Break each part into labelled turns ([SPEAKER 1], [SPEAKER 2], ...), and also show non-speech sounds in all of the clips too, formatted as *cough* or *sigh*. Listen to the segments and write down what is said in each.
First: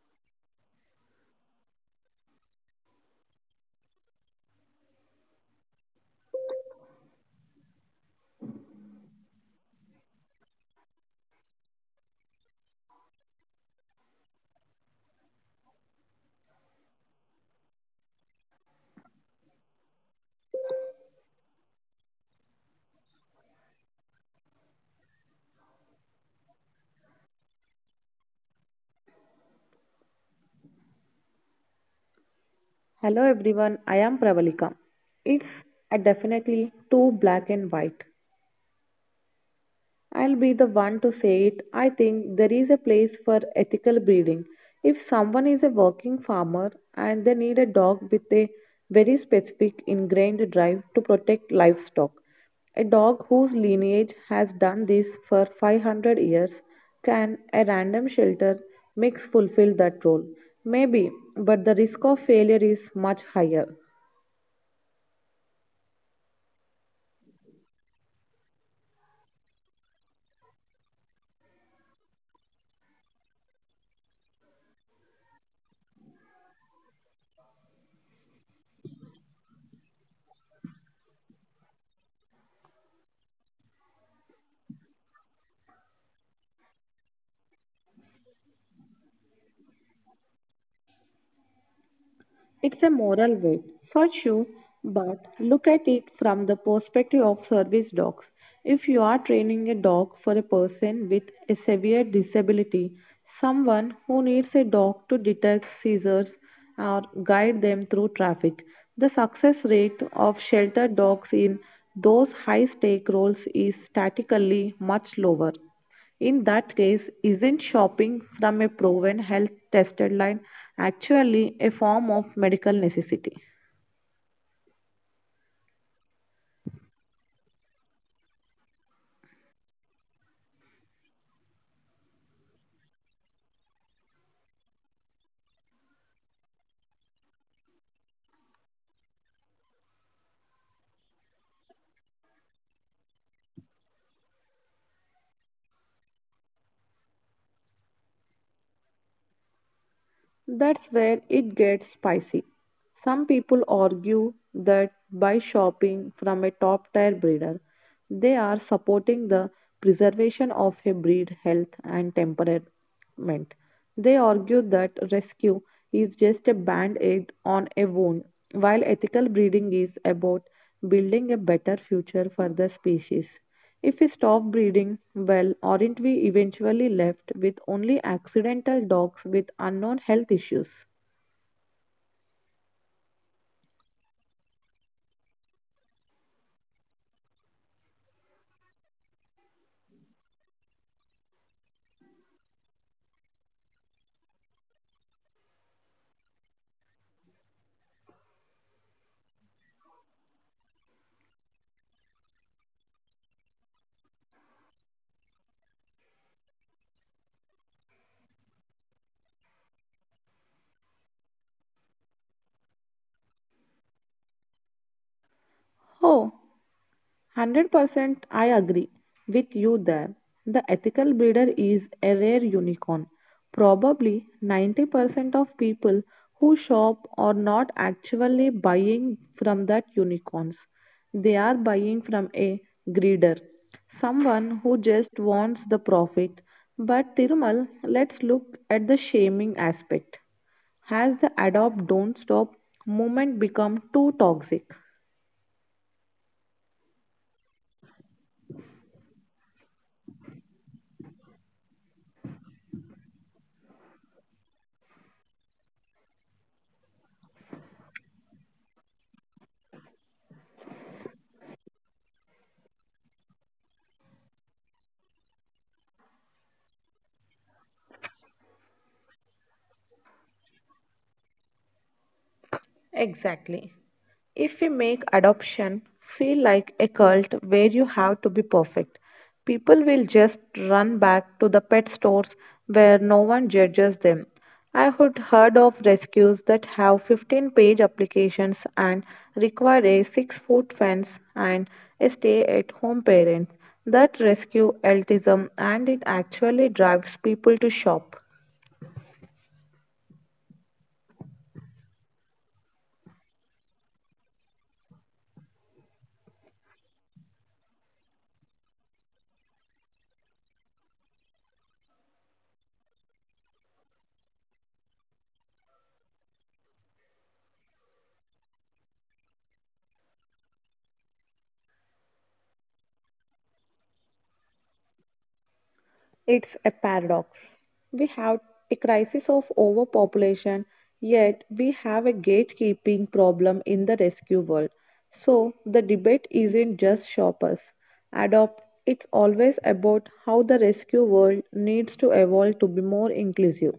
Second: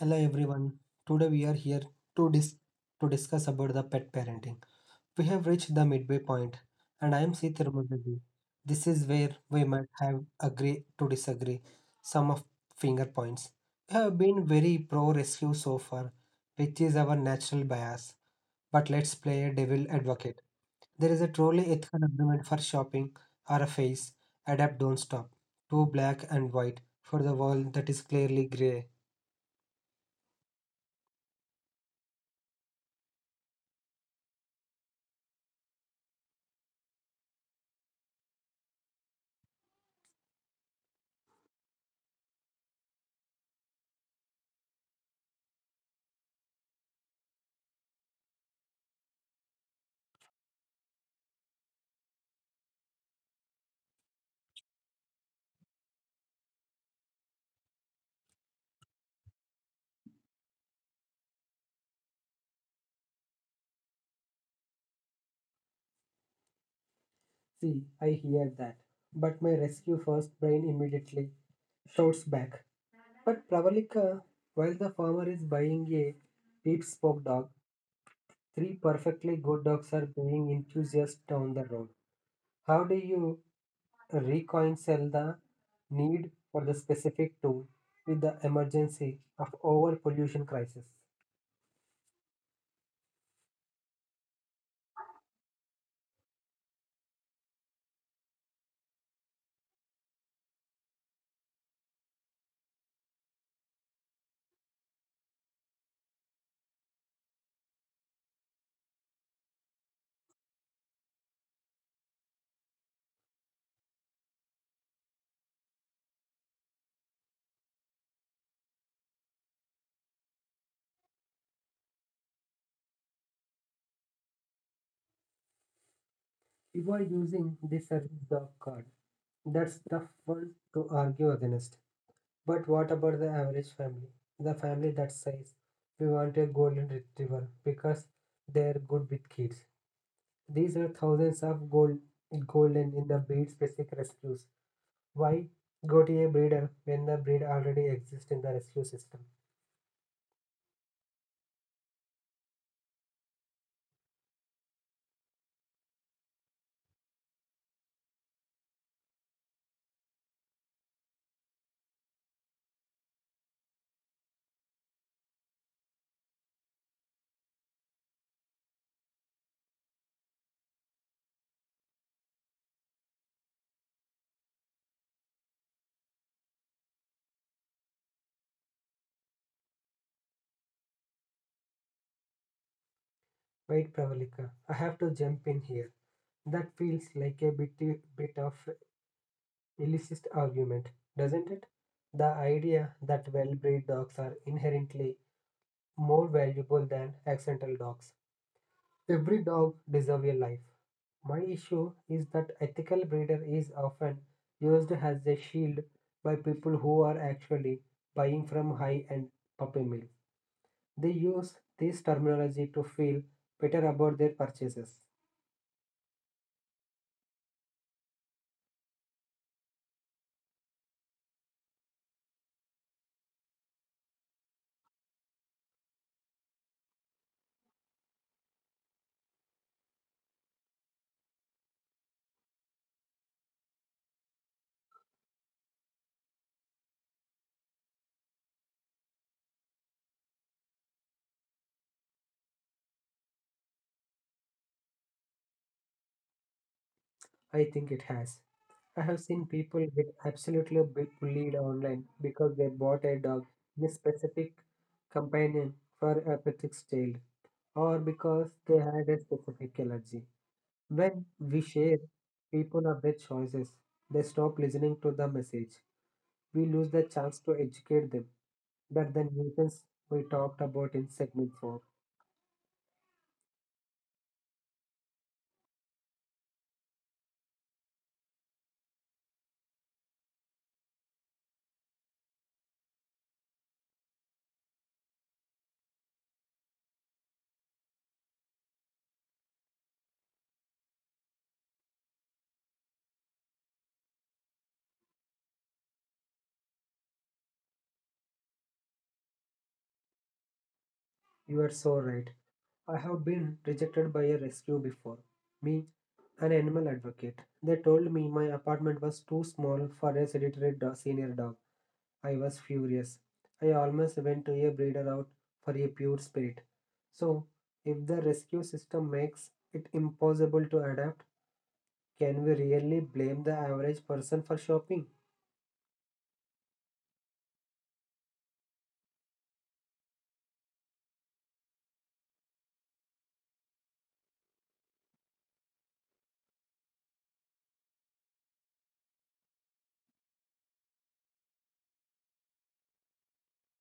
[SPEAKER 1] Hello everyone. Today we are here to dis- to discuss about the pet parenting. We have reached the midway point, and I am Sita Ramadadi. This is where we might have agree to disagree some of finger points. We have been very pro rescue so far, which is our natural bias. But let's play a devil advocate. There is a truly ethical argument for shopping or a face. Adapt, don't stop. Too black and white for the world that is clearly grey.
[SPEAKER 2] Hello everyone, I am Pravalika. It's a definitely too black and white. I'll be the one to say it. I think there is a place for ethical breeding. If someone is a working farmer and they need a dog with a very specific ingrained drive to protect livestock, a dog whose lineage has done this for 500 years, can a random shelter mix fulfill that role? Maybe, but the risk of failure is much higher.
[SPEAKER 1] See, I hear that. But my rescue first brain immediately shouts back. But Pravalika, while the farmer is buying a deep spoke dog, three perfectly good dogs are being enthusiastic down the road. How do you reconcile the need for the specific tool with the emergency of over pollution crisis?
[SPEAKER 2] It's a moral weight, for sure, but look at it from the perspective of service dogs. If you are training a dog for a person with a severe disability, someone who needs a dog to detect seizures or guide them through traffic, the success rate of shelter dogs in those high stake roles is statistically much lower. In that case, isn't shopping from a proven health tested line actually a form of medical necessity?
[SPEAKER 1] You are using the service dog card. That's the one to argue against. But what about the average family? The family that says, we want a golden retriever because they're good with kids. These are thousands of golden in the breed's basic rescues. Why go to a breeder when the breed already exists in the rescue system?
[SPEAKER 2] That's where it gets spicy. Some people argue that by shopping from a top tier breeder, they are supporting the preservation of a breed health and temperament. They argue that rescue is just a band aid on a wound, while ethical breeding is about building a better future for the species. If we stop breeding, well, aren't we eventually left with only accidental dogs with unknown health issues?
[SPEAKER 1] Wait, Pravalika, I have to jump in here. That feels like a bit of illicit argument, doesn't it? The idea that well bred dogs are inherently more valuable than accidental dogs. Every dog deserves a life. My issue is that ethical breeder is often used as a shield by people who are actually buying from high-end puppy mills. They use this terminology to feel better about their purchases.
[SPEAKER 2] Oh, 100% I agree with you there. The ethical breeder is a rare unicorn. Probably 90% of people who shop are not actually buying from that unicorns. They are buying from a greeder, someone who just wants the profit. But Tirumal, let's look at the shaming aspect. Has the adopt don't stop movement become too toxic?
[SPEAKER 1] I think it has. I have seen people get absolutely bullied online because they bought a dog in a specific companion for a pet child or because they had a specific allergy. When we share people of their choices, they stop listening to the message. We lose the chance to educate them. That the nuisance we talked about in segment 4.
[SPEAKER 2] Exactly. If we make adoption feel like a cult where you have to be perfect, people will just run back to the pet stores where no one judges them. I had heard of rescues that have 15-page applications and require a 6-foot fence and a stay at home parent. That rescue elitism and it actually drives people to shop.
[SPEAKER 1] You are so right. I have been rejected by a rescue before. Me an animal advocate. They told me my apartment was too small for a sedentary senior dog. I was furious. I almost went to a breeder out for a pure spirit. So, if the rescue system makes it impossible to adapt, can we really blame the average person for shopping?
[SPEAKER 2] It's a paradox. We have a crisis of overpopulation, yet we have a gatekeeping problem in the rescue world. So the debate isn't just shoppers. Adopt, it's always about how the rescue world needs to evolve to be more inclusive.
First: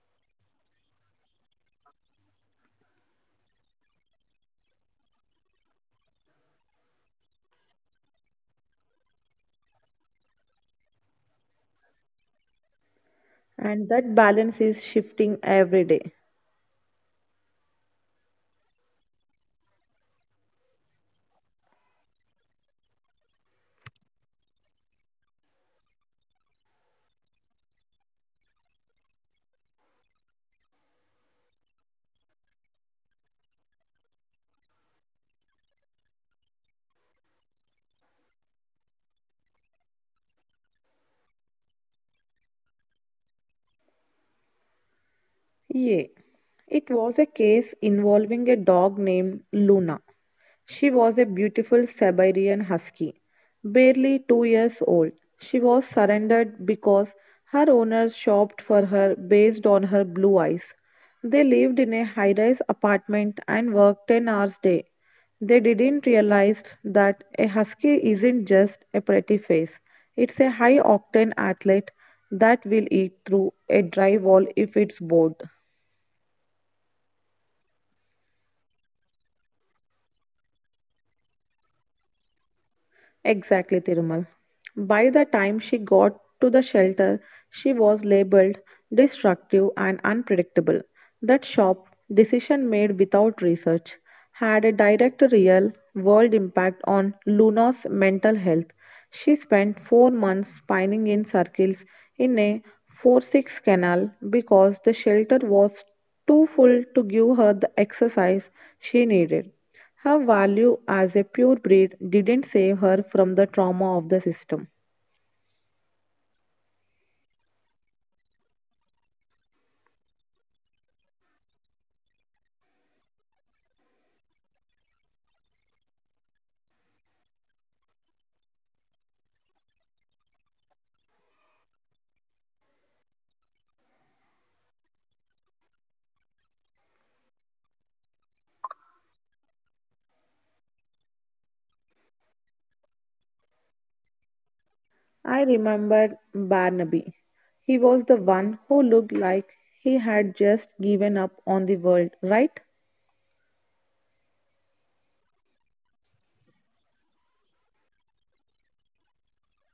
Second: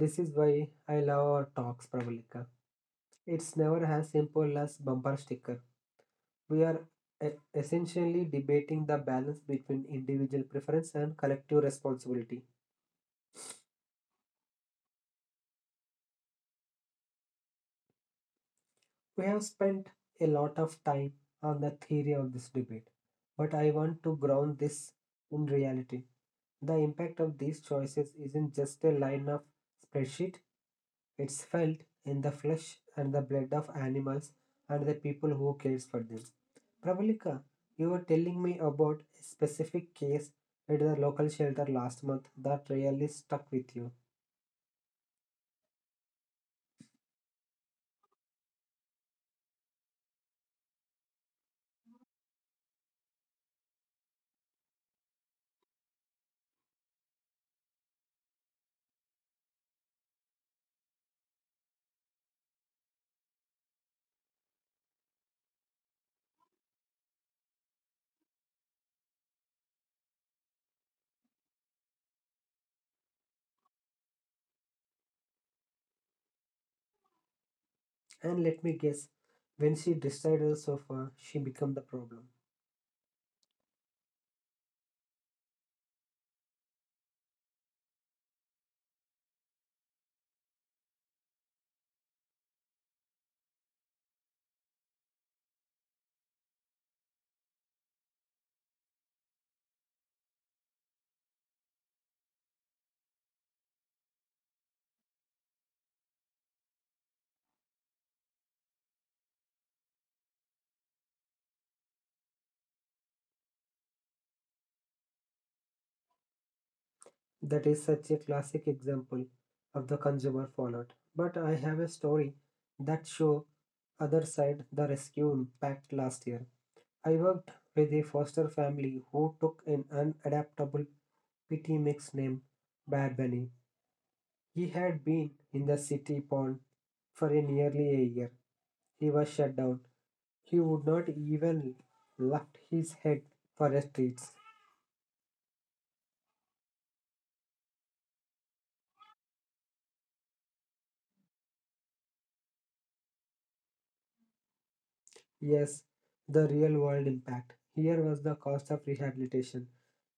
[SPEAKER 1] This is why I love our talks, Pramalika. It's never as simple as bumper sticker. We are essentially debating the balance between individual preference and collective responsibility.
[SPEAKER 2] And that balance is shifting every day.
[SPEAKER 1] We have spent a lot of time on the theory of this debate, but I want to ground this in reality. The impact of these choices isn't just a line of spreadsheet, it's felt in the flesh and the blood of animals and the people who cares for them. Pravalika, you were telling me about a specific case at the local shelter last month that really stuck with you.
[SPEAKER 2] Yeah. It was a case involving a dog named Luna. She was a beautiful Siberian husky, barely 2 years old. She was surrendered because her owners shopped for her based on her blue eyes. They lived in a high rise apartment and worked 10 hours a day. They didn't realize that a husky isn't just a pretty face, it's a high octane athlete that will eat through a drywall if it's bored.
[SPEAKER 1] And let me guess, when she decided so far, she became the problem.
[SPEAKER 2] Exactly, Tirumal. By the time she got to the shelter, she was labeled destructive and unpredictable. That sharp decision made without research, had a direct real world impact on Luna's mental health. She spent 4 months spinning in circles in a 4 6 canal because the shelter was too full to give her the exercise she needed. Her value as a purebred didn't save her from the trauma of the system.
[SPEAKER 1] That is such a classic example of the consumer fallout. But I have a story that show other side the rescue impact last year. I worked with a foster family who took an unadaptable PT mix named Bad Bunny. He had been in the city pond for a nearly a year. He was shut down. He would not even lift his head for a treat.
[SPEAKER 2] I remembered Barnaby. He was the one who looked like he had just given up on the world, right?
[SPEAKER 1] Yes, the real world impact. Here was the cost of rehabilitation.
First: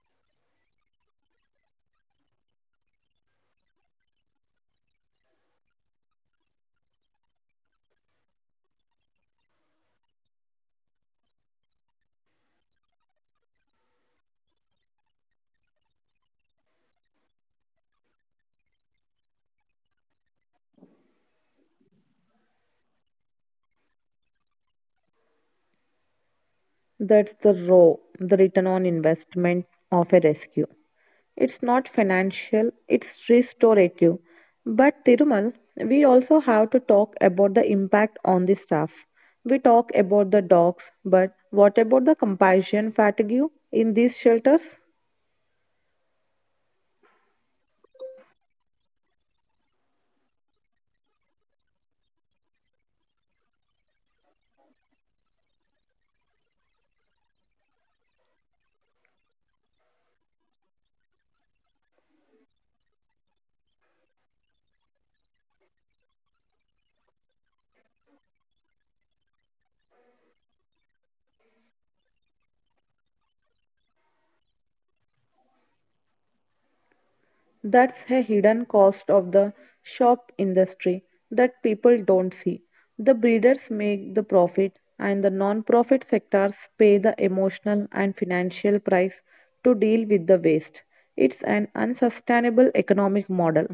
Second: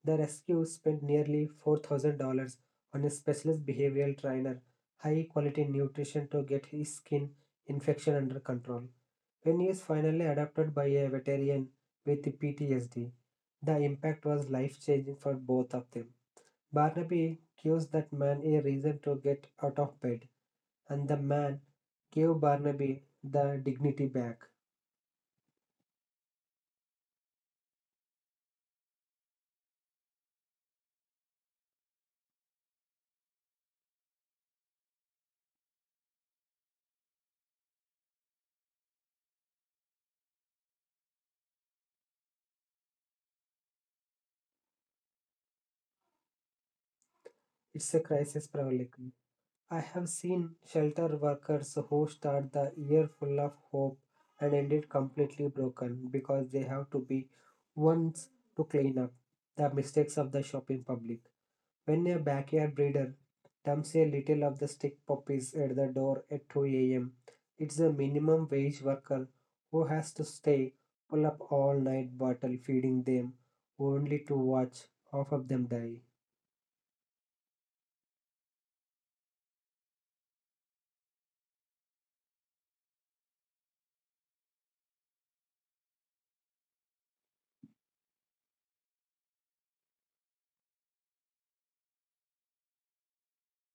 [SPEAKER 1] The rescue spent nearly $4,000 on a specialist behavioral trainer, high quality nutrition to get his skin infection under control. When he is finally adopted by a veteran with PTSD, the impact was life changing for both of them. Barnaby gives that man a reason to get out of bed, and the man gave Barnaby the dignity back.
[SPEAKER 2] That's the raw, the return on investment of a rescue. It's not financial, it's restorative. But Tirumal, we also have to talk about the impact on the staff. We talk about the dogs, but what about the compassion fatigue in these shelters?
[SPEAKER 1] It's a crisis probably. I have seen shelter workers who start the year full of hope and end it completely broken because they have to be ones to clean up the mistakes of the shop in public. When a backyard breeder dumps a little of the stick puppies at the door at 2 a.m., it's a minimum wage worker who has to stay pull up all night bottle feeding them only to watch half of them die.
[SPEAKER 2] That's a hidden cost of the shop industry that people don't see. The breeders make the profit, and the non-profit sectors pay the emotional and financial price to deal with the waste. It's an unsustainable economic model.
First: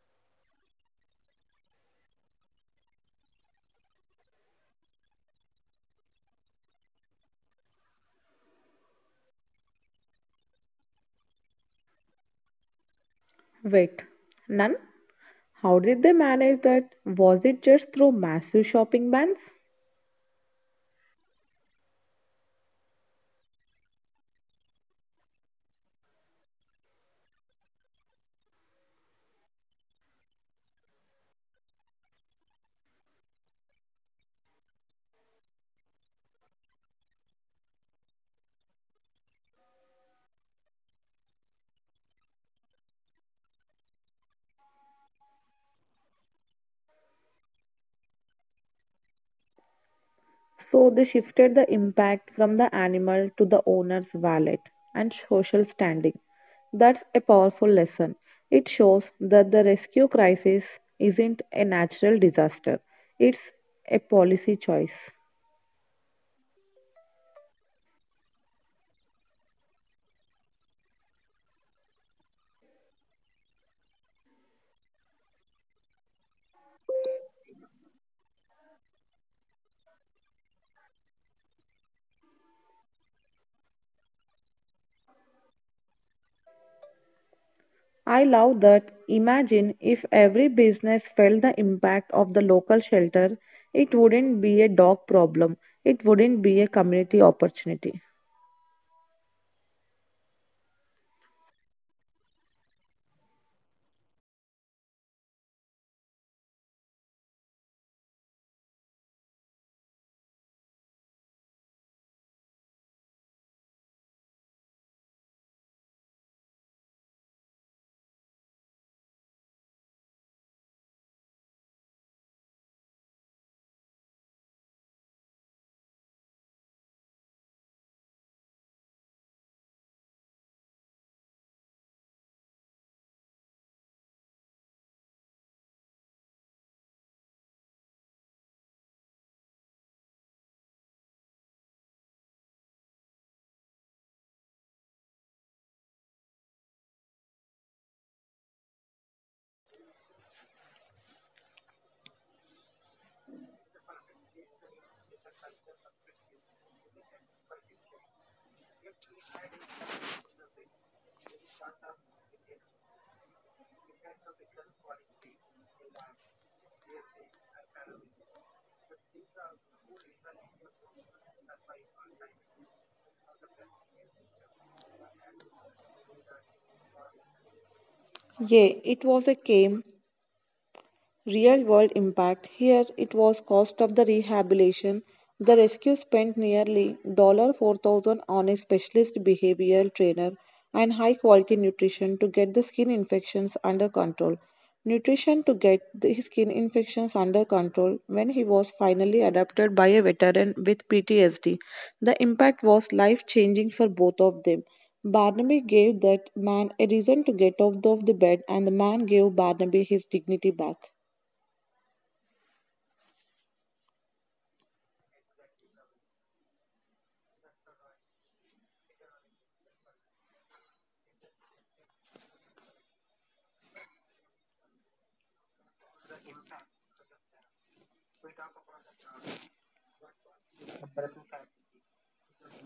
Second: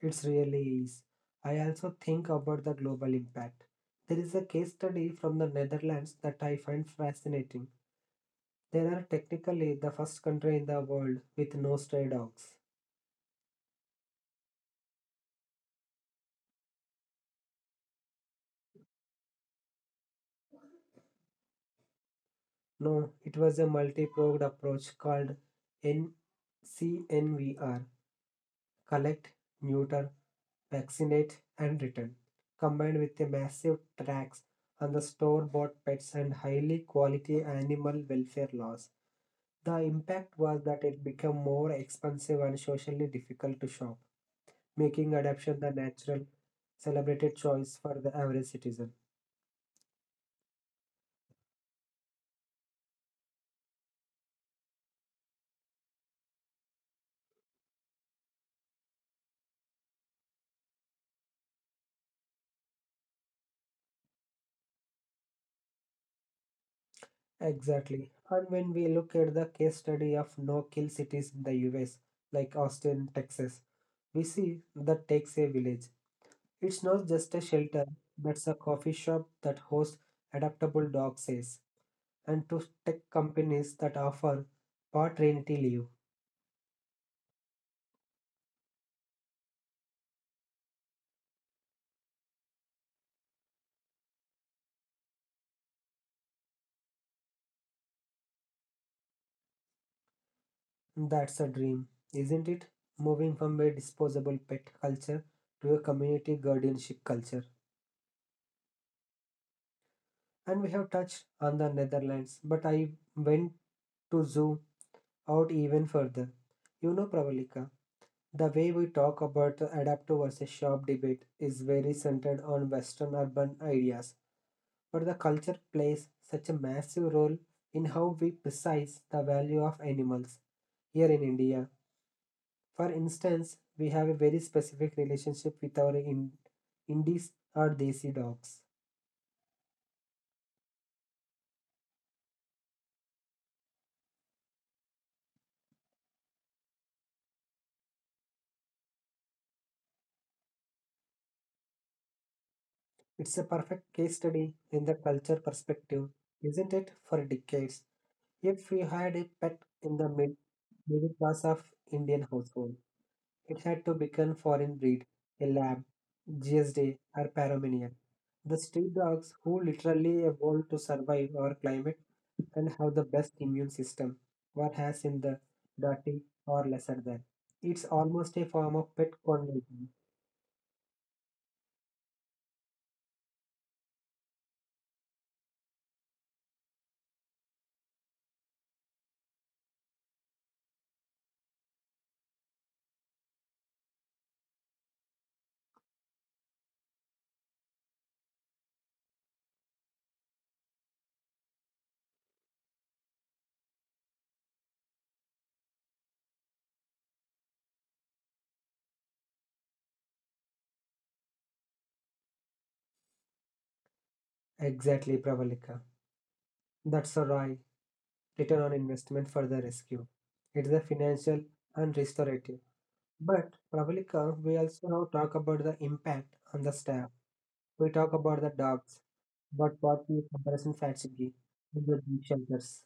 [SPEAKER 1] It's really is. I also think about the global impact. There is a case study from the Netherlands that I find fascinating. They are technically the first country in the world with no stray dogs.
[SPEAKER 2] Wait, none? How did they manage that? Was it just through massive shopping bans?
[SPEAKER 1] No, it was a multi-pronged approach called NCNVR. Collect, neuter, vaccinate, and return, combined with a massive tax on the store bought pets and highly quality animal welfare laws. The impact was that it became more expensive and socially difficult to shop, making adoption the natural, celebrated choice for the average citizen.
[SPEAKER 2] So they shifted the impact from the animal to the owner's wallet and social standing. That's a powerful lesson. It shows that the rescue crisis isn't a natural disaster, it's a policy choice.
[SPEAKER 1] Exactly. And when we look at the case study of no kill cities in the US, like Austin, Texas, we see that takes a village. It's not just a shelter, that's a coffee shop that hosts adaptable dog says, and to tech companies that offer part rentee leave.
[SPEAKER 2] I love that. Imagine if every business felt the impact of the local shelter, it wouldn't be a dog problem, it wouldn't be a community opportunity.
[SPEAKER 1] That's a dream, isn't it? Moving from a disposable pet culture to a community guardianship culture. And we have touched on the Netherlands, but I went to zoom out even further. You know, Pravalika, the way we talk about the adaptive versus shop debate is very centered on Western urban ideas, but the culture plays such a massive role in how we precise the value of animals. Here in India, for instance, we have a very specific relationship with our Indies or Desi dogs. It's a perfect case study in the culture perspective, isn't it? For decades, if we had a pet in the middle class of Indian household. It had to become foreign breed, a lab, GSD, or Pomeranian. The street dogs who literally evolved to survive our climate and have the best immune system one has in the dirty or lesser than. It's almost a form of
[SPEAKER 2] Yeah,
[SPEAKER 1] pet
[SPEAKER 2] it was a
[SPEAKER 1] conversion.
[SPEAKER 2] game. Real world impact here it was cost of the rehabilitation. The rescue spent nearly 4,000 on a specialist behavioral trainer and high quality nutrition to get the skin infections under control. Nutrition to get the skin infections under control when he was finally adopted by a veteran with PTSD. The impact was life changing for both of them. Barnaby gave that man a reason to get out of the bed, and the man gave Barnaby his dignity back.
[SPEAKER 1] Exactly, Pravalika. That's a right return on investment for the rescue. It's a financial and restorative. But, Pravalika, we also now talk about the impact on the staff. We talk about the dogs, but what the comparison fatigue in the beach shelters?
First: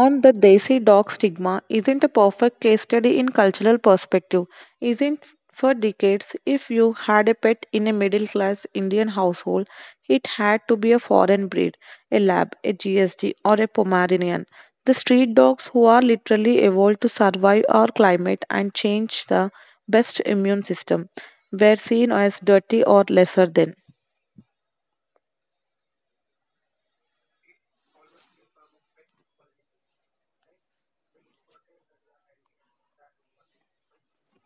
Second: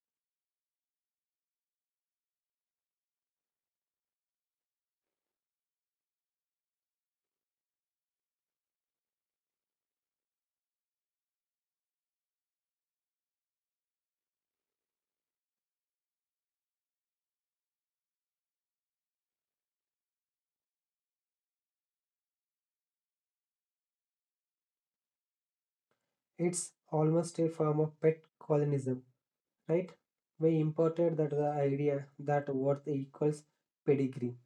[SPEAKER 2] On the Desi dog stigma isn't a perfect case study in cultural perspective. Isn't for decades, if you had a pet in a middle class Indian household, it had to be a foreign breed, a lab, a GSD, or a Pomeranian. The street dogs who are literally evolved to survive our climate and change the best immune system were seen as dirty or lesser than.
[SPEAKER 1] It's almost a form of pet colonialism, right? We imported that the idea that worth equals pedigree.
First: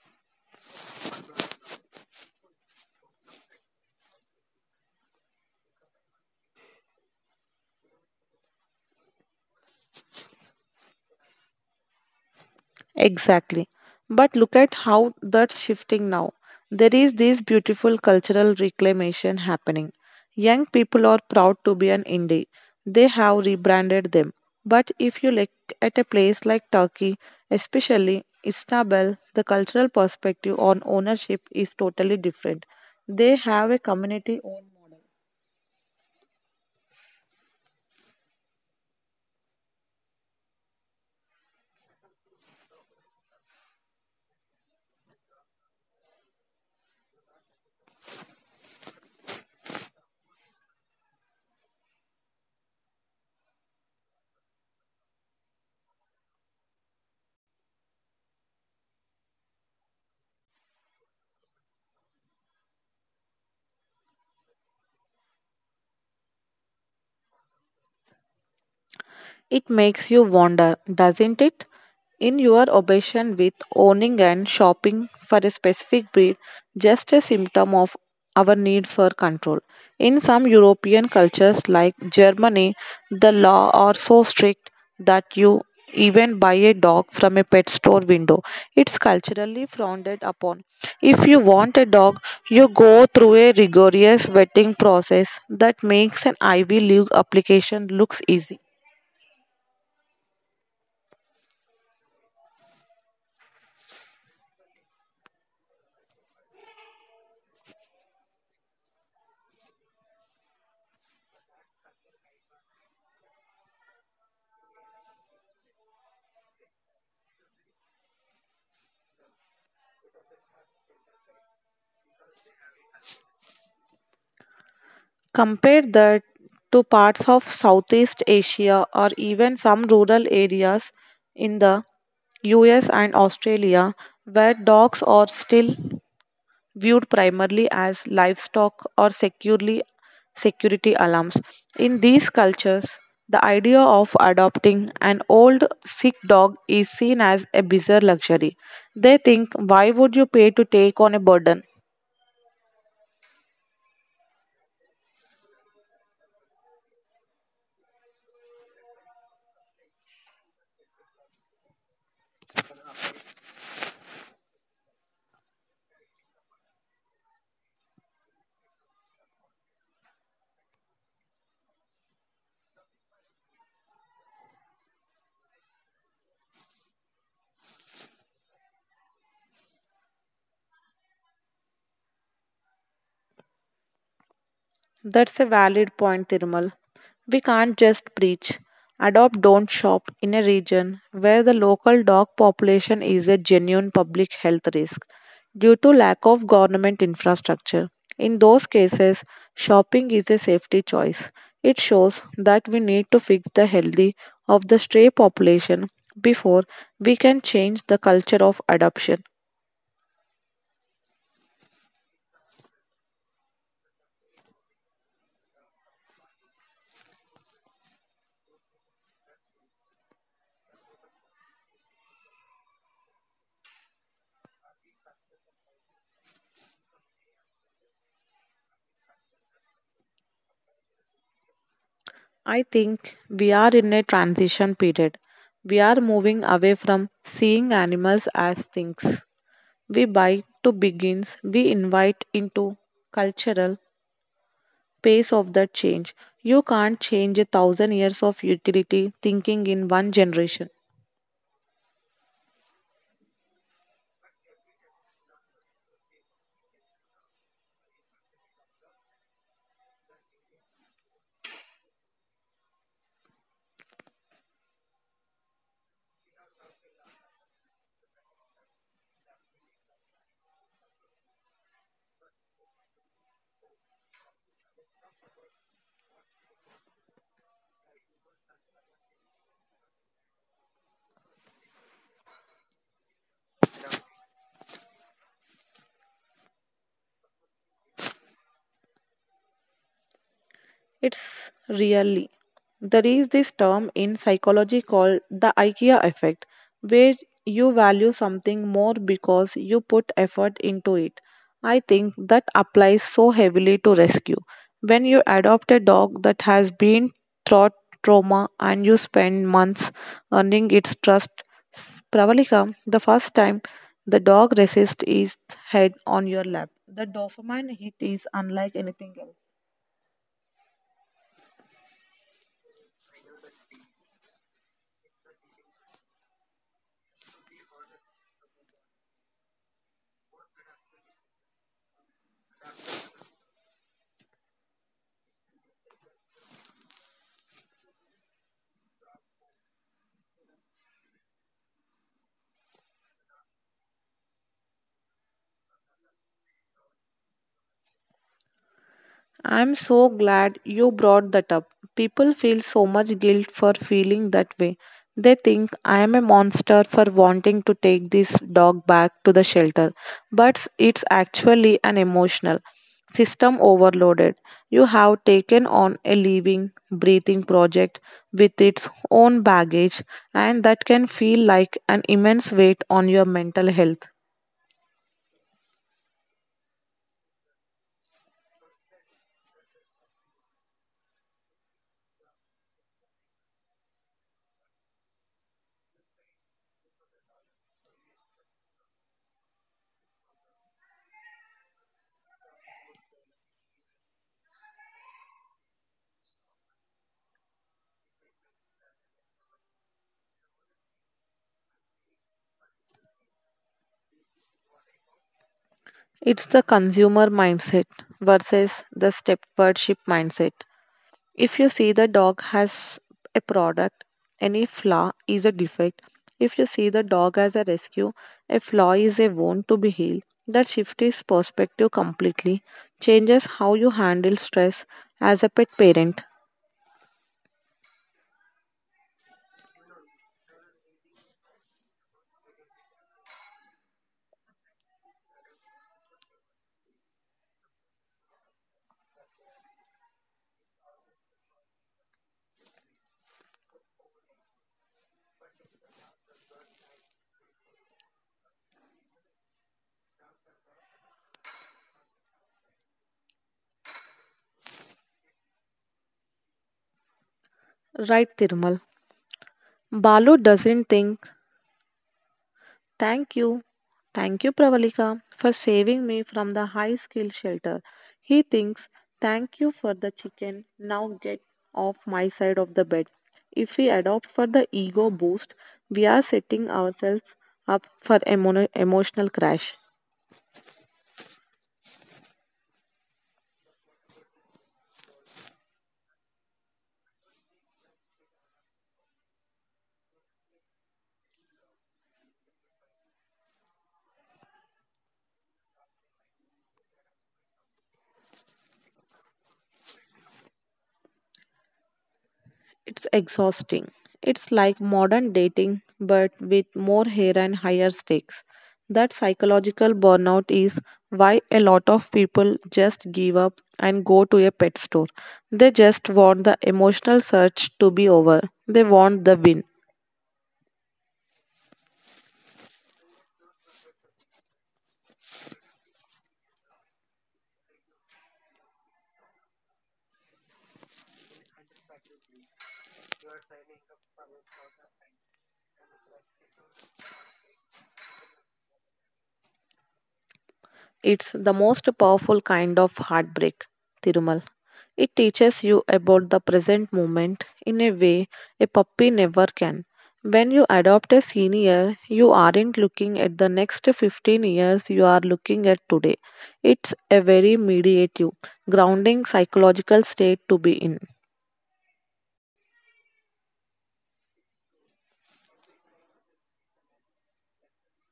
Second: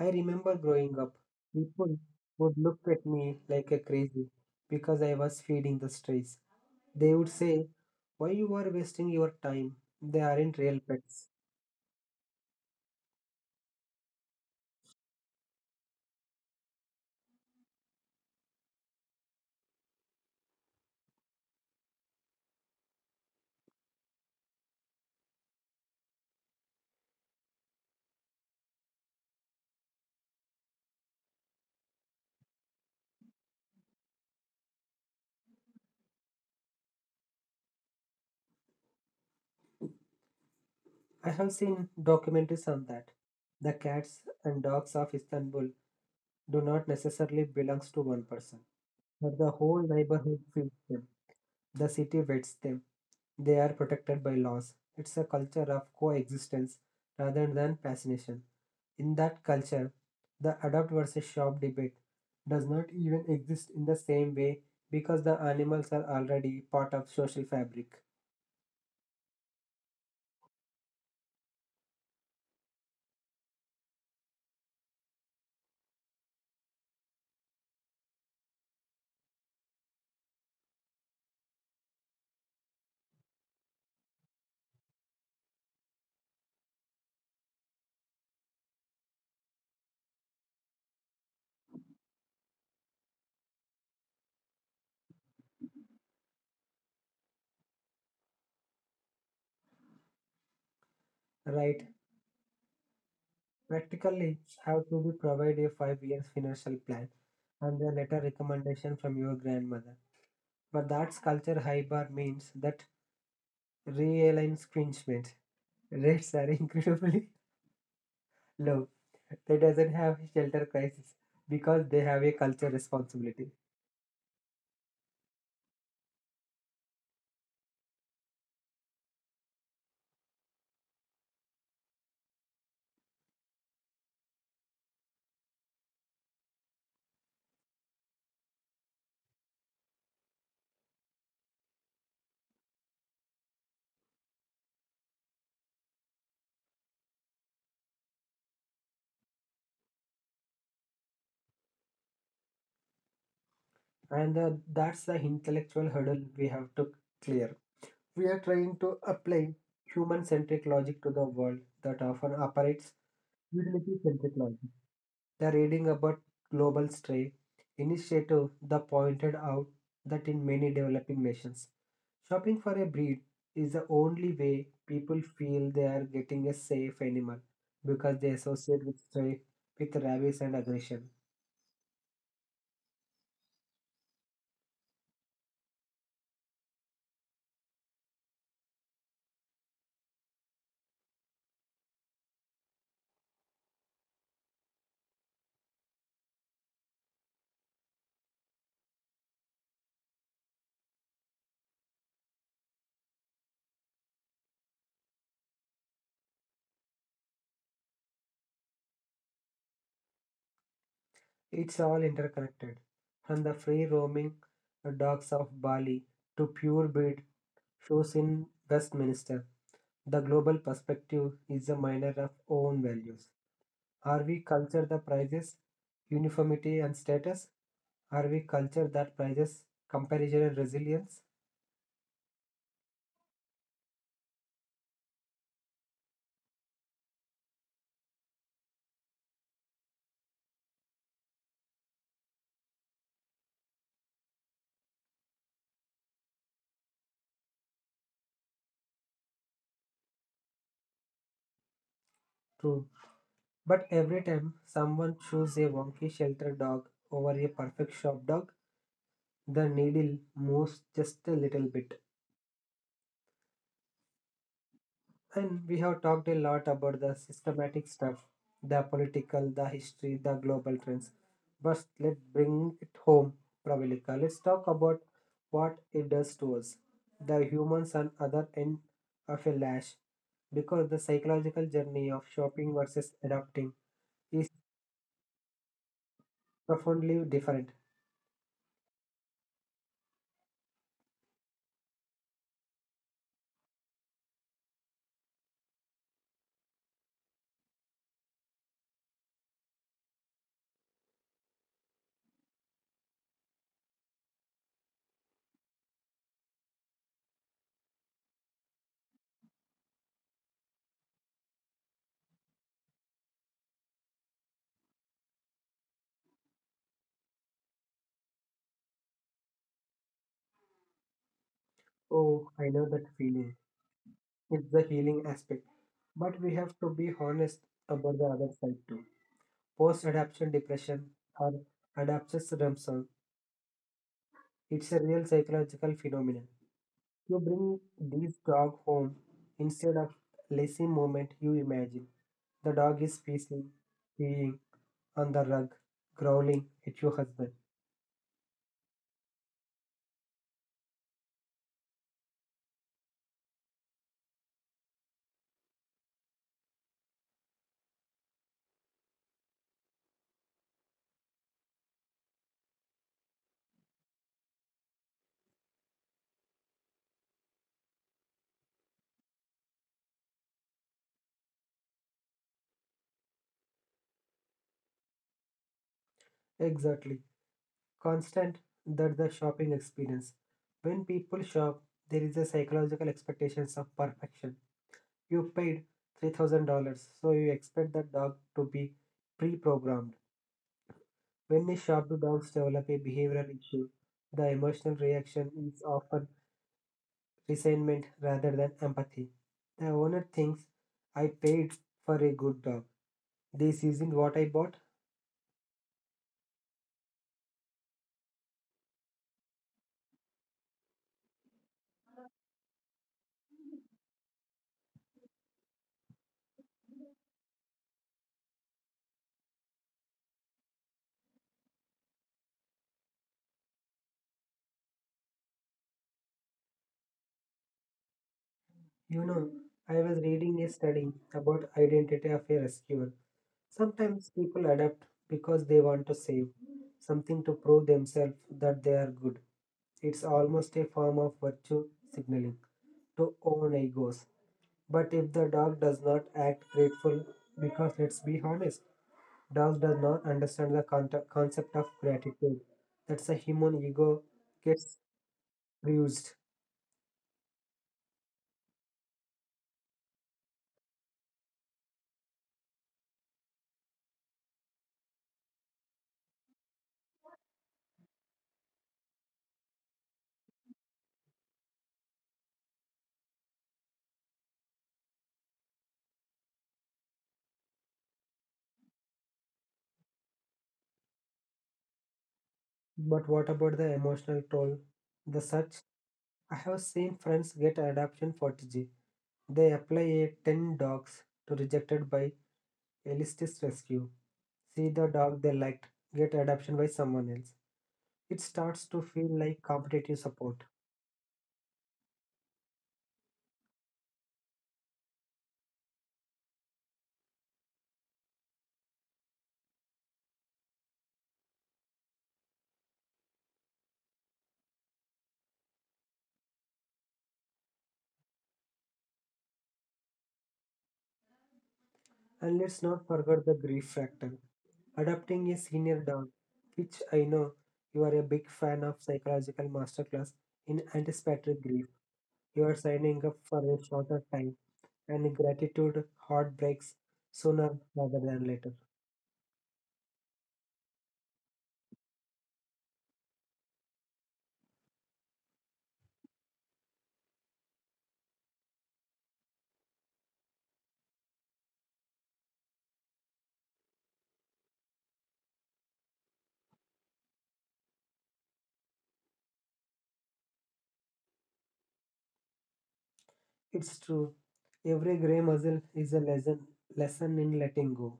[SPEAKER 1] I remember growing up, people would look at me like a crazy because I was feeding the strays. They would say, "Why you are wasting your time? They aren't real pets."
[SPEAKER 2] Exactly. But look at how that's shifting now. There is this beautiful cultural reclamation happening. Young people are proud to be an indie. They have rebranded them. But if you look at a place like Turkey, especially Istanbul, the cultural perspective on ownership is totally different. They have a community.
[SPEAKER 1] I have seen documentaries on that. The cats and dogs of Istanbul do not necessarily belong to one person, but the whole neighborhood feeds them. The city vets them. They are protected by laws. It's a culture of coexistence rather than fascination. In that culture, the adopt versus shop debate does not even exist in the same way because the animals are already part of social fabric,
[SPEAKER 2] It makes you wonder, doesn't it? In your obsession with owning and shopping for a specific breed, just a symptom of our need for control. In some European cultures like Germany, the law are so strict that you even buy a dog from a pet store window. It's culturally frowned upon. If you want a dog, you go through a rigorous vetting process that makes an Ivy League application looks easy.
[SPEAKER 1] right? Practically, have to be provide a 5 years financial plan and a letter recommendation from your grandmother. But that's culture high bar means that realigns cringement. Rates are *laughs* incredibly low. They doesn't have shelter crisis because they have a culture responsibility.
[SPEAKER 2] Compare that to parts of Southeast Asia or even some rural areas in the US and Australia, where dogs are still viewed primarily as livestock or securely security alarms. In these cultures, the idea of adopting an old sick dog is seen as a bizarre luxury. They think, why would you pay to take on a burden?
[SPEAKER 1] And That's the intellectual hurdle we have to clear. We are trying to apply human-centric logic to the world that often operates utility-centric logic. The reading about Global Stray initiative that pointed out that in many developing nations, shopping for a breed is the only way people feel they are getting a safe animal because they associate with stray with rabies and aggression.
[SPEAKER 2] That's a valid point, Thirmal. We can't just preach. Adopt Don't Shop in a region where the local dog population is a genuine public health risk due to lack of government infrastructure. In those cases, shopping is a safety choice. It shows that we need to fix the healthy of the stray population before we can change the culture of adoption.
[SPEAKER 1] It's all interconnected. From the free roaming dogs of Bali to purebred shows in Westminster, the global perspective is a miner of own values. Are we culture that prizes uniformity and status? Are we culture that prizes comparison and resilience?
[SPEAKER 2] I think we are in a transition period. We are moving away from seeing animals as things we buy to begins we invite into cultural pace of the change. You can't change a 1,000 years of utility thinking in one generation.
[SPEAKER 1] True. But every time someone chooses a wonky shelter dog over a perfect shop dog, the needle moves just a little bit. And we have talked a lot about the systematic stuff, the political, the history, the global trends. But let's bring it home, Pravalika. Let's talk about what it does to us, the humans on other end of a lash. Because the psychological journey of shopping versus adapting is profoundly different.
[SPEAKER 2] It's really. There is this term in psychology called the IKEA effect, where you value something more because you put effort into it. I think that applies so heavily to rescue. When you adopt a dog that has been through trauma and you spend months earning its trust, Pravalika, the first time the dog rests its head on your lap, the dopamine hit is unlike anything else.
[SPEAKER 1] Oh, I know that feeling. It's the healing aspect. But we have to be honest about the other side too. Post adaptation depression, or adaptation syndrome. It's a real psychological phenomenon. You bring this dog home instead of lazy moment you imagine. The dog is pacing, peeing on the rug, growling at your husband.
[SPEAKER 2] I'm so glad you brought that up. People feel so much guilt for feeling that way. They think I am a monster for wanting to take this dog back to the shelter, but it's actually an emotional system overloaded. You have taken on a living, breathing project with its own baggage, and that can feel like an immense weight on your mental health.
[SPEAKER 1] Exactly. Constant that the shopping experience. When people shop, there is a psychological expectations of perfection. You paid $3,000, so you expect the dog to be pre programmed. When a sharp dogs develop a behavioral issue, the emotional reaction is often resentment rather than empathy. The owner thinks, I paid for a good dog. This isn't what I bought.
[SPEAKER 2] It's the consumer mindset versus the stewardship mindset. If you see the dog has a product, any flaw is a defect. If you see the dog as a rescue, a flaw is a wound to be healed. That shift is perspective completely, changes how you handle stress as a pet parent.
[SPEAKER 1] You know, I was reading a study about identity of a rescuer. Sometimes people adapt because they want to save something to prove themselves that they are good. It's almost a form of virtue signaling to own egos. But if the dog does not act grateful, because let's be honest, dogs does not understand the concept of gratitude. That's a human ego gets bruised.
[SPEAKER 2] Right, Tirmal. Balu doesn't think thank you. Thank you, Pravalika, for saving me from the high skill shelter. He thinks, thank you for the chicken. Now get off my side of the bed. If we adopt for the ego boost, we are setting ourselves up for emotional crash.
[SPEAKER 1] But what about the emotional toll? The such I have seen friends get adoption fatigue. They apply a 10 dogs to rejected by Elistis Rescue. See the dog they liked get adoption by someone else. It starts to feel like competitive support.
[SPEAKER 2] It's exhausting. It's like modern dating, but with more hair and higher stakes. That psychological burnout is why a lot of people just give up and go to a pet store. They just want the emotional search to be over, they want the win.
[SPEAKER 1] And let's not forget the grief factor. Adapting a senior dog, which I know you are a big fan of psychological masterclass in anticipatory grief. You are signing up for a shorter time and gratitude heartbreaks sooner rather than later.
[SPEAKER 2] It's the most powerful kind of heartbreak, Tirumal. It teaches you about the present moment in a way a puppy never can. When you adopt a senior, you aren't looking at the next 15 years, you are looking at today. It's a very mediative, grounding psychological state to be in.
[SPEAKER 1] It's true. Every gray muzzle is a lesson in letting go.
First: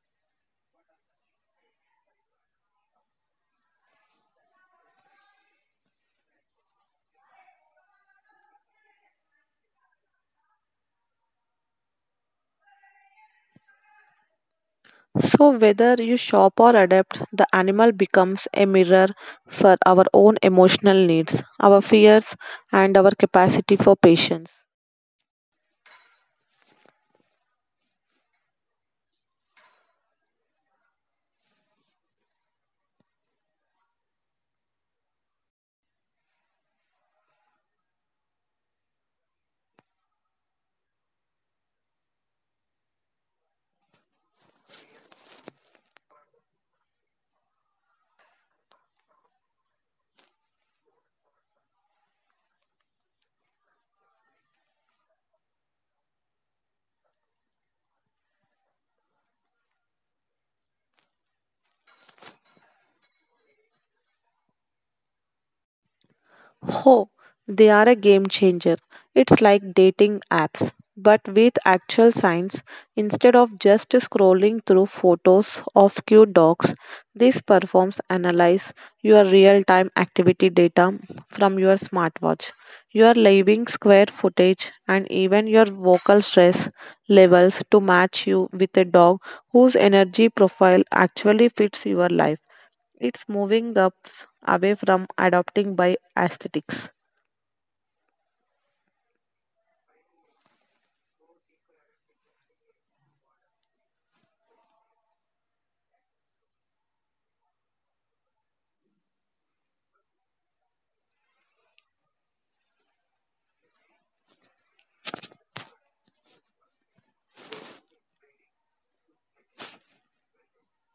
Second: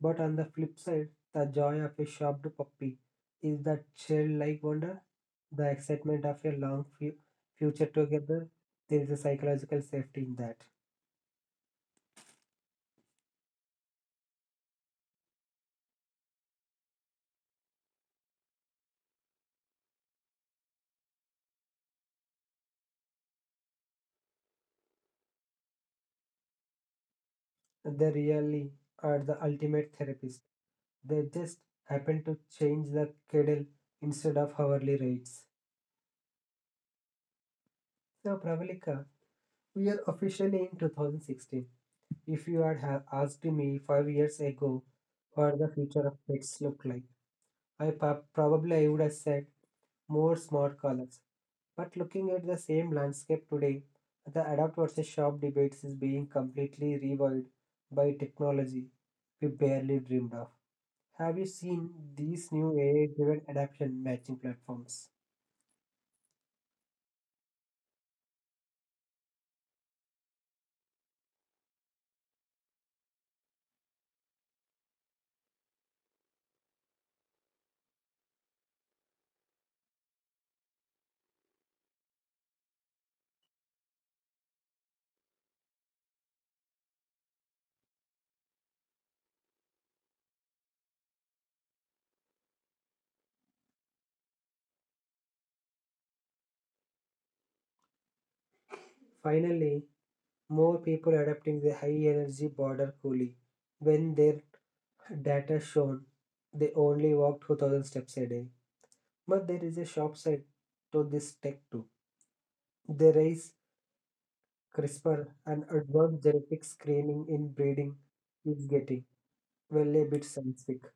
[SPEAKER 1] But on the flip side, the joy of a shopped puppy is that childlike wonder, the excitement of a future together. There is a psychological safety in that.
[SPEAKER 2] So, whether you shop or adapt, the animal becomes a mirror for our own emotional needs, our fears, and our capacity for patience.
[SPEAKER 1] They really are the ultimate therapist. They just happen to change the cadle instead of hourly rates. So, Pravalika, we are officially in 2016. If you had asked me 5 years ago what the future of pets look like, I probably I would have said more smart colors. But looking at the same landscape today, the adapt versus shop debates is being completely reviled by technology we barely dreamed of. Have you seen these new AI driven adaptation matching platforms?
[SPEAKER 2] Oh, they are a game changer. It's like dating apps, but with actual science. Instead of just scrolling through photos of cute dogs, this performs analyze your real time activity data from your smartwatch, your living square footage, and even your vocal stress levels to match you with a dog whose energy profile actually fits your life. It's moving us away from adopting by aesthetics.
[SPEAKER 1] Finally, more people adopting the high energy border coolie. When their data shown, they only walk 2,000 steps a day. But there is a shop side to this tech too. They raise CRISPR and advanced genetic screening in breeding is getting, well, a bit scientific.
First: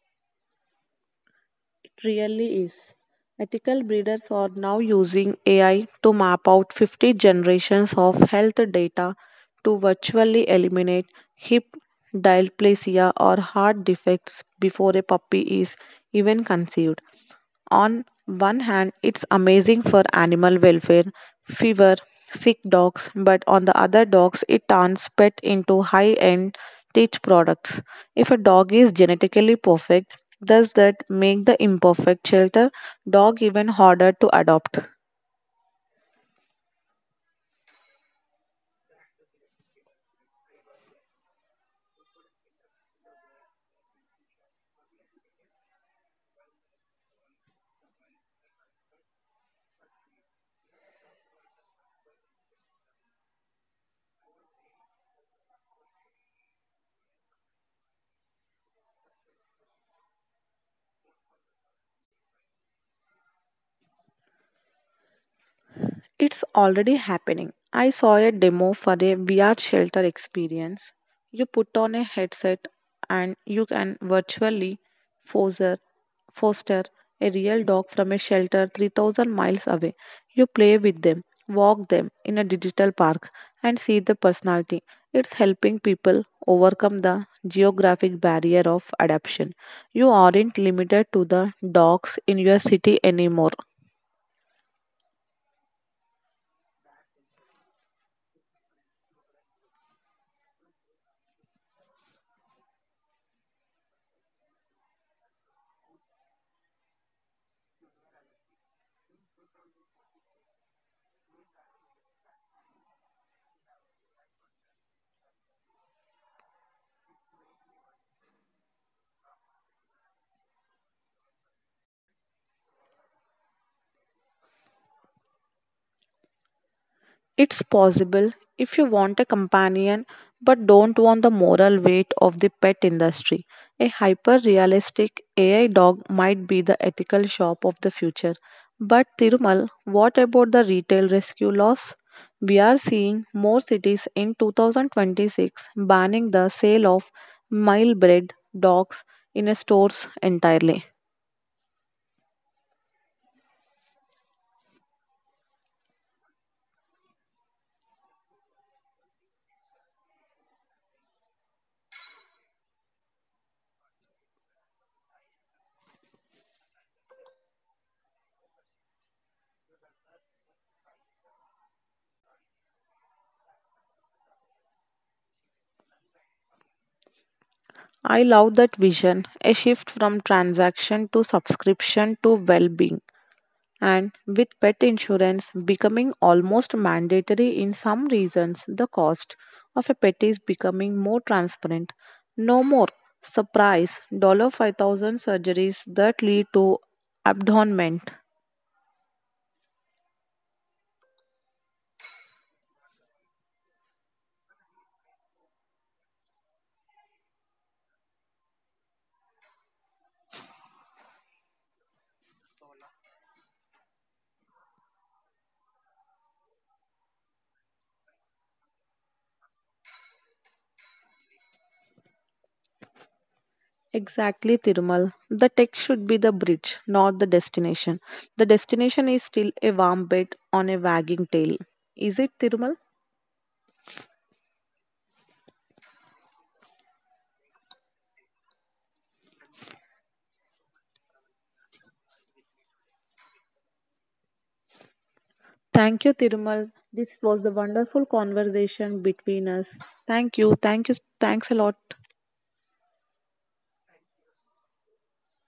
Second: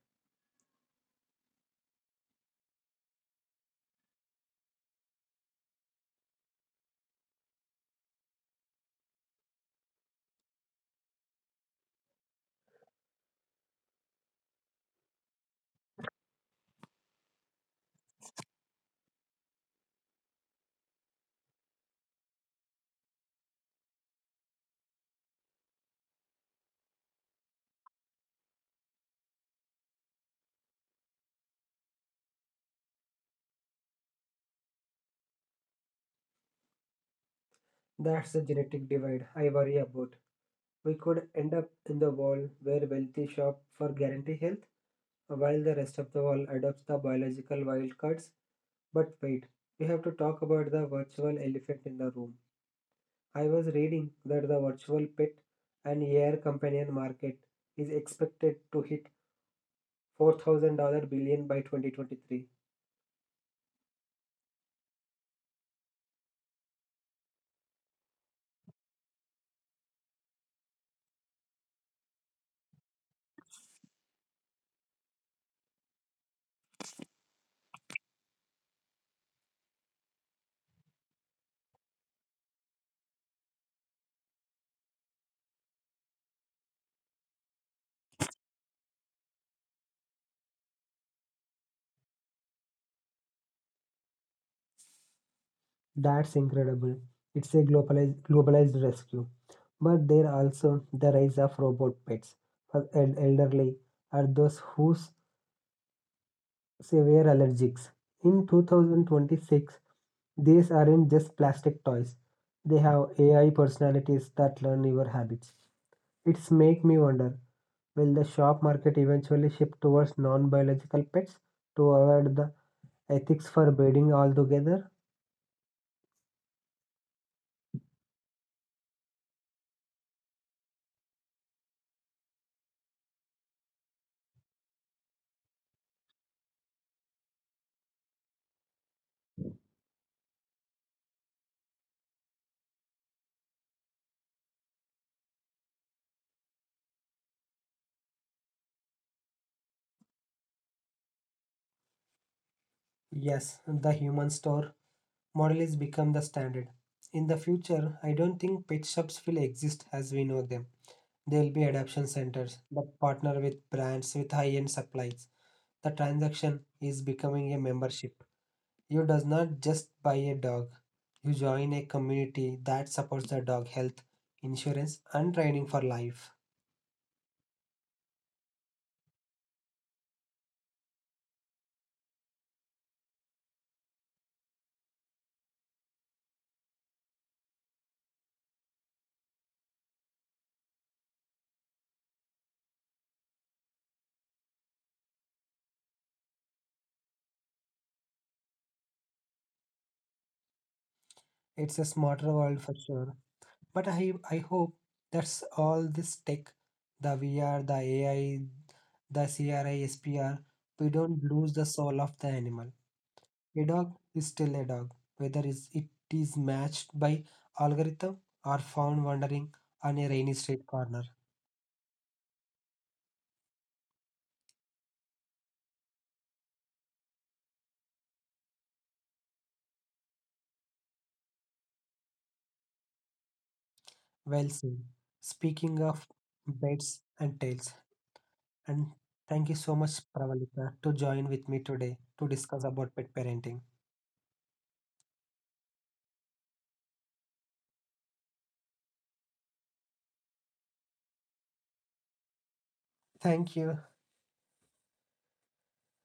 [SPEAKER 2] It really is. Ethical breeders are now using AI to map out 50 generations of health data to virtually eliminate hip dysplasia or heart defects before a puppy is even conceived. On one hand, it's amazing for animal welfare, fever, sick dogs, but on the other dogs, it turns pet into high-end teach products. If a dog is genetically perfect, does that make the imperfect shelter dog even harder to adopt?
[SPEAKER 1] That's the genetic divide I worry about. We could end up in the world where wealthy shop for guarantee health while the rest of the world adopts the biological wild cards. But wait, we have to talk about the virtual elephant in the room. I was reading that the virtual pet and AI companion market is expected to hit $4,000 billion dollar billion by 2023.
[SPEAKER 2] It's already happening. I saw a demo for a VR shelter experience. You put on a headset and you can virtually foster, foster a real dog from a shelter 3,000 miles away. You play with them, walk them in a digital park, and see the personality. It's helping people overcome the geographic barrier of adoption. You aren't limited to the dogs in your city anymore.
[SPEAKER 1] That's incredible. It's a globalized rescue. But there also the rise of robot pets for elderly or those who severe allergics. In 2026, these aren't just plastic toys. They have AI personalities that learn your habits. It's make me wonder, will the shop market eventually shift towards non-biological pets to avoid the ethics for breeding altogether?
[SPEAKER 2] It's possible if you want a companion but don't want the moral weight of the pet industry. A hyper realistic AI dog might be the ethical shop of the future. But Thirumal, what about the retail rescue laws? We are seeing more cities in 2026 banning the sale of mild bred dogs in stores entirely.
[SPEAKER 1] Yes, the human store model is become the standard. In the future, I don't think pet shops will exist as we know them. There will be adoption centers that partner with brands with high-end supplies. The transaction is becoming a membership. You does not just buy a dog. You join a community that supports the dog health, insurance, and training for life.
[SPEAKER 2] I love that vision, a shift from transaction to subscription to well being. And with pet insurance becoming almost mandatory in some regions, the cost of a pet is becoming more transparent. No more surprise 5,000 surgeries that lead to abandonment.
[SPEAKER 1] It's a smarter world for sure. But I hope that's all this tech, the VR, the AI, the CRISPR, we don't lose the soul of the animal. A dog is still a dog, whether it is matched by algorithm or found wandering on a rainy street corner.
[SPEAKER 2] Exactly, Tirumal. The tech should be the bridge, not the destination. The destination is still a warm bed on a wagging tail. Is it, Tirumal?
[SPEAKER 1] Well said. Speaking of beds and tails, and thank you so much, Pravalika, to join with me today to discuss about pet parenting.
[SPEAKER 2] Thank you, Tirumal. This was the wonderful conversation between us. Thank you. Thank you. Thanks a lot.
[SPEAKER 1] Thank you.